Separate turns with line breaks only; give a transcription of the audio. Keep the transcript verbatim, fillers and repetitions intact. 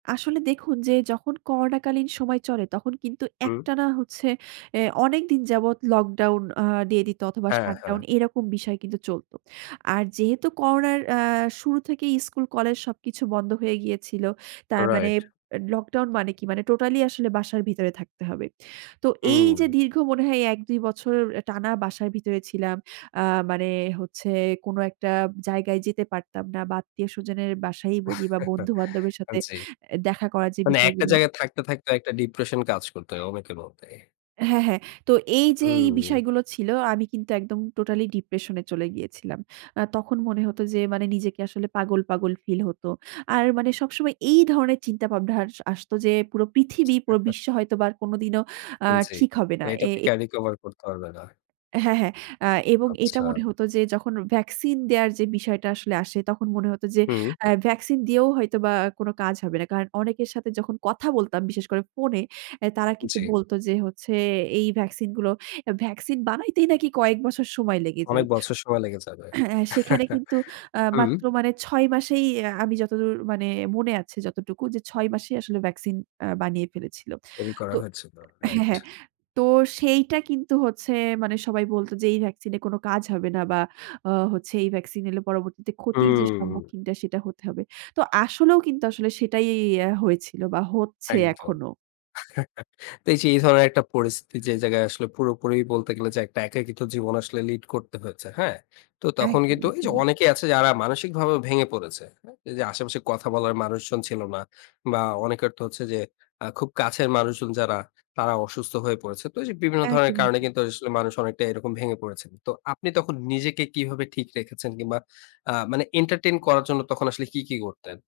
আসলে দেখুন যে, যখন করোনা কালীন সময় চলে, তখন কিন্তু
হুম।
একটানা হচ্ছে অ্যা অনেক দিন যাবৎ লকডাউন আ দিয়ে দিত অথবা
হ্যাঁ,
শাটডাউন,
হ্যাঁ।
এরকম বিষয় কিন্তু চলত। আর যেহেতু করোনার অ্যা শুরু থেকেই স্কুল কলেজ সবকিছু বন্ধ হয়ে গিয়েছিল। তার মানে,
রাইট।
এ লকডাউন মানে কি? মানে টোটালি আসলে বাসার ভিতরে থাকতে হবে। তো এই
হুম।
যে দীর্ঘ মনে হয়, এক-দুই বছর টানা বাসার ভিতরে ছিলাম। আ মানে হচ্ছে কোনো একটা জায়গায় যেতে পারতাম না। বা আত্মীয়-স্বজনের বাসায় বলি বা বন্ধু-বান্ধবের
আ
সাথে
জি।
দেখা করার যে
মানে একটা
বিষয়গুলো
জায়গায় থাকতে, থাকতে একটা ডিপ্রেশন কাজ করতো, অনেকের মধ্যেই।
হ্যাঁ, হ্যাঁ। তো এই যে এই
হুম।
বিষয়গুলো ছিল, আমি কিন্তু একদম টোটালি ডিপ্রেশন এ চলে গিয়েছিলাম। আ তখন মনে হত যে মানে, নিজেকে আসলে পাগল, পাগল ফিল হত। আর মানে সবসময় এই ধরনের চিন্তাভাবনা আর আসত যে, পুরো পৃথিবী, পুরো বিশ্ব হয়তোবা কোনদিনও আ
আন জি।
ঠিক হবে না।
এটা
এ
থেকে
এ
আর রিকভার করতে পারবে না।
হ্যাঁ, হ্যাঁ। আ এবং এটা
আচ্ছা।
মনে হত যে, যখন ভ্যাকসিন দেওয়ার যে বিষয়টা আসলে আসে, তখন মনে হত যে
হুম।
অ্যা ভ্যাকসিন দিয়েও হয়তোবা কোনো কাজ হবে না। কারণ অনেকের সাথে যখন কথা বলতাম বিশেষ করে ফোনে, তারা কিন্তু
জি।
বলত যে হচ্ছে, এই ভ্যাকসিন গুলো, ভ্যাকসিন বানাইতেই নাকি কয়েক বছর সময় লেগে যায়।
অনেক বছর সময় লেগে যাবে।
সেখানে কিন্তু আ
হুম।
মাত্র মানে, ছয় মাসেই আমি যতদূর মানে মনে আছে যতটুকু যে, ছয় মাসেই আসলে ভ্যাকসিন অ্যা বানিয়ে ফেলেছিল।
তৈরি
তো
করা হয়েছিল।
হ্যাঁ,
রাইট।
হ্যাঁ। তো সেইটা কিন্তু হচ্ছে মানে সবাই বলতো যে, "এই ভ্যাকসিন এ কোন কাজ হবে না বা হচ্ছে এই ভ্যাকসিন এলে পরবর্তীতে ক্ষতির যে
হুম।
সম্মুখীনটা, সেটা হতে হবে।" তো আসলেও কিন্তু আসলে সেটাই অ্যা হয়েছিল বা হচ্ছে
একদম।
এখনও।
তো এই যে এই ধরনের একটা পরিস্থিতি, যে জায়গায় আসলে পুরোপুরি বলতে গেলে যে, একটা একাকিত্ব জীবন আসলে লিড করতে হয়েছে। হ্যাঁ? তো তখন কিন্তু
একদমই,
এই যে
একদমই।
অনেকেই আছে যারা মানসিকভাবে ভেঙে পড়েছে। হ্যাঁ? এই যে আশেপাশে কথা বলার মানুষজন ছিল না। বা অনেকের তো হচ্ছে যে, আ খুব কাছের মানুষজন যারা, তারা অসুস্থ হয়ে পড়েছে। তো ওইযে বিভিন্ন ধরনের
একদমই,
কারণে
একদমই।
কিন্তু আসলে মানুষ অনেকটা এরকম ভেঙে পড়েছেন। তো আপনি তখন নিজেকে কীভাবে ঠিক রেখেছেন কিংবা আ মানে, এন্টারটেইন করার জন্য তখন আসলে কী, কী করতেন?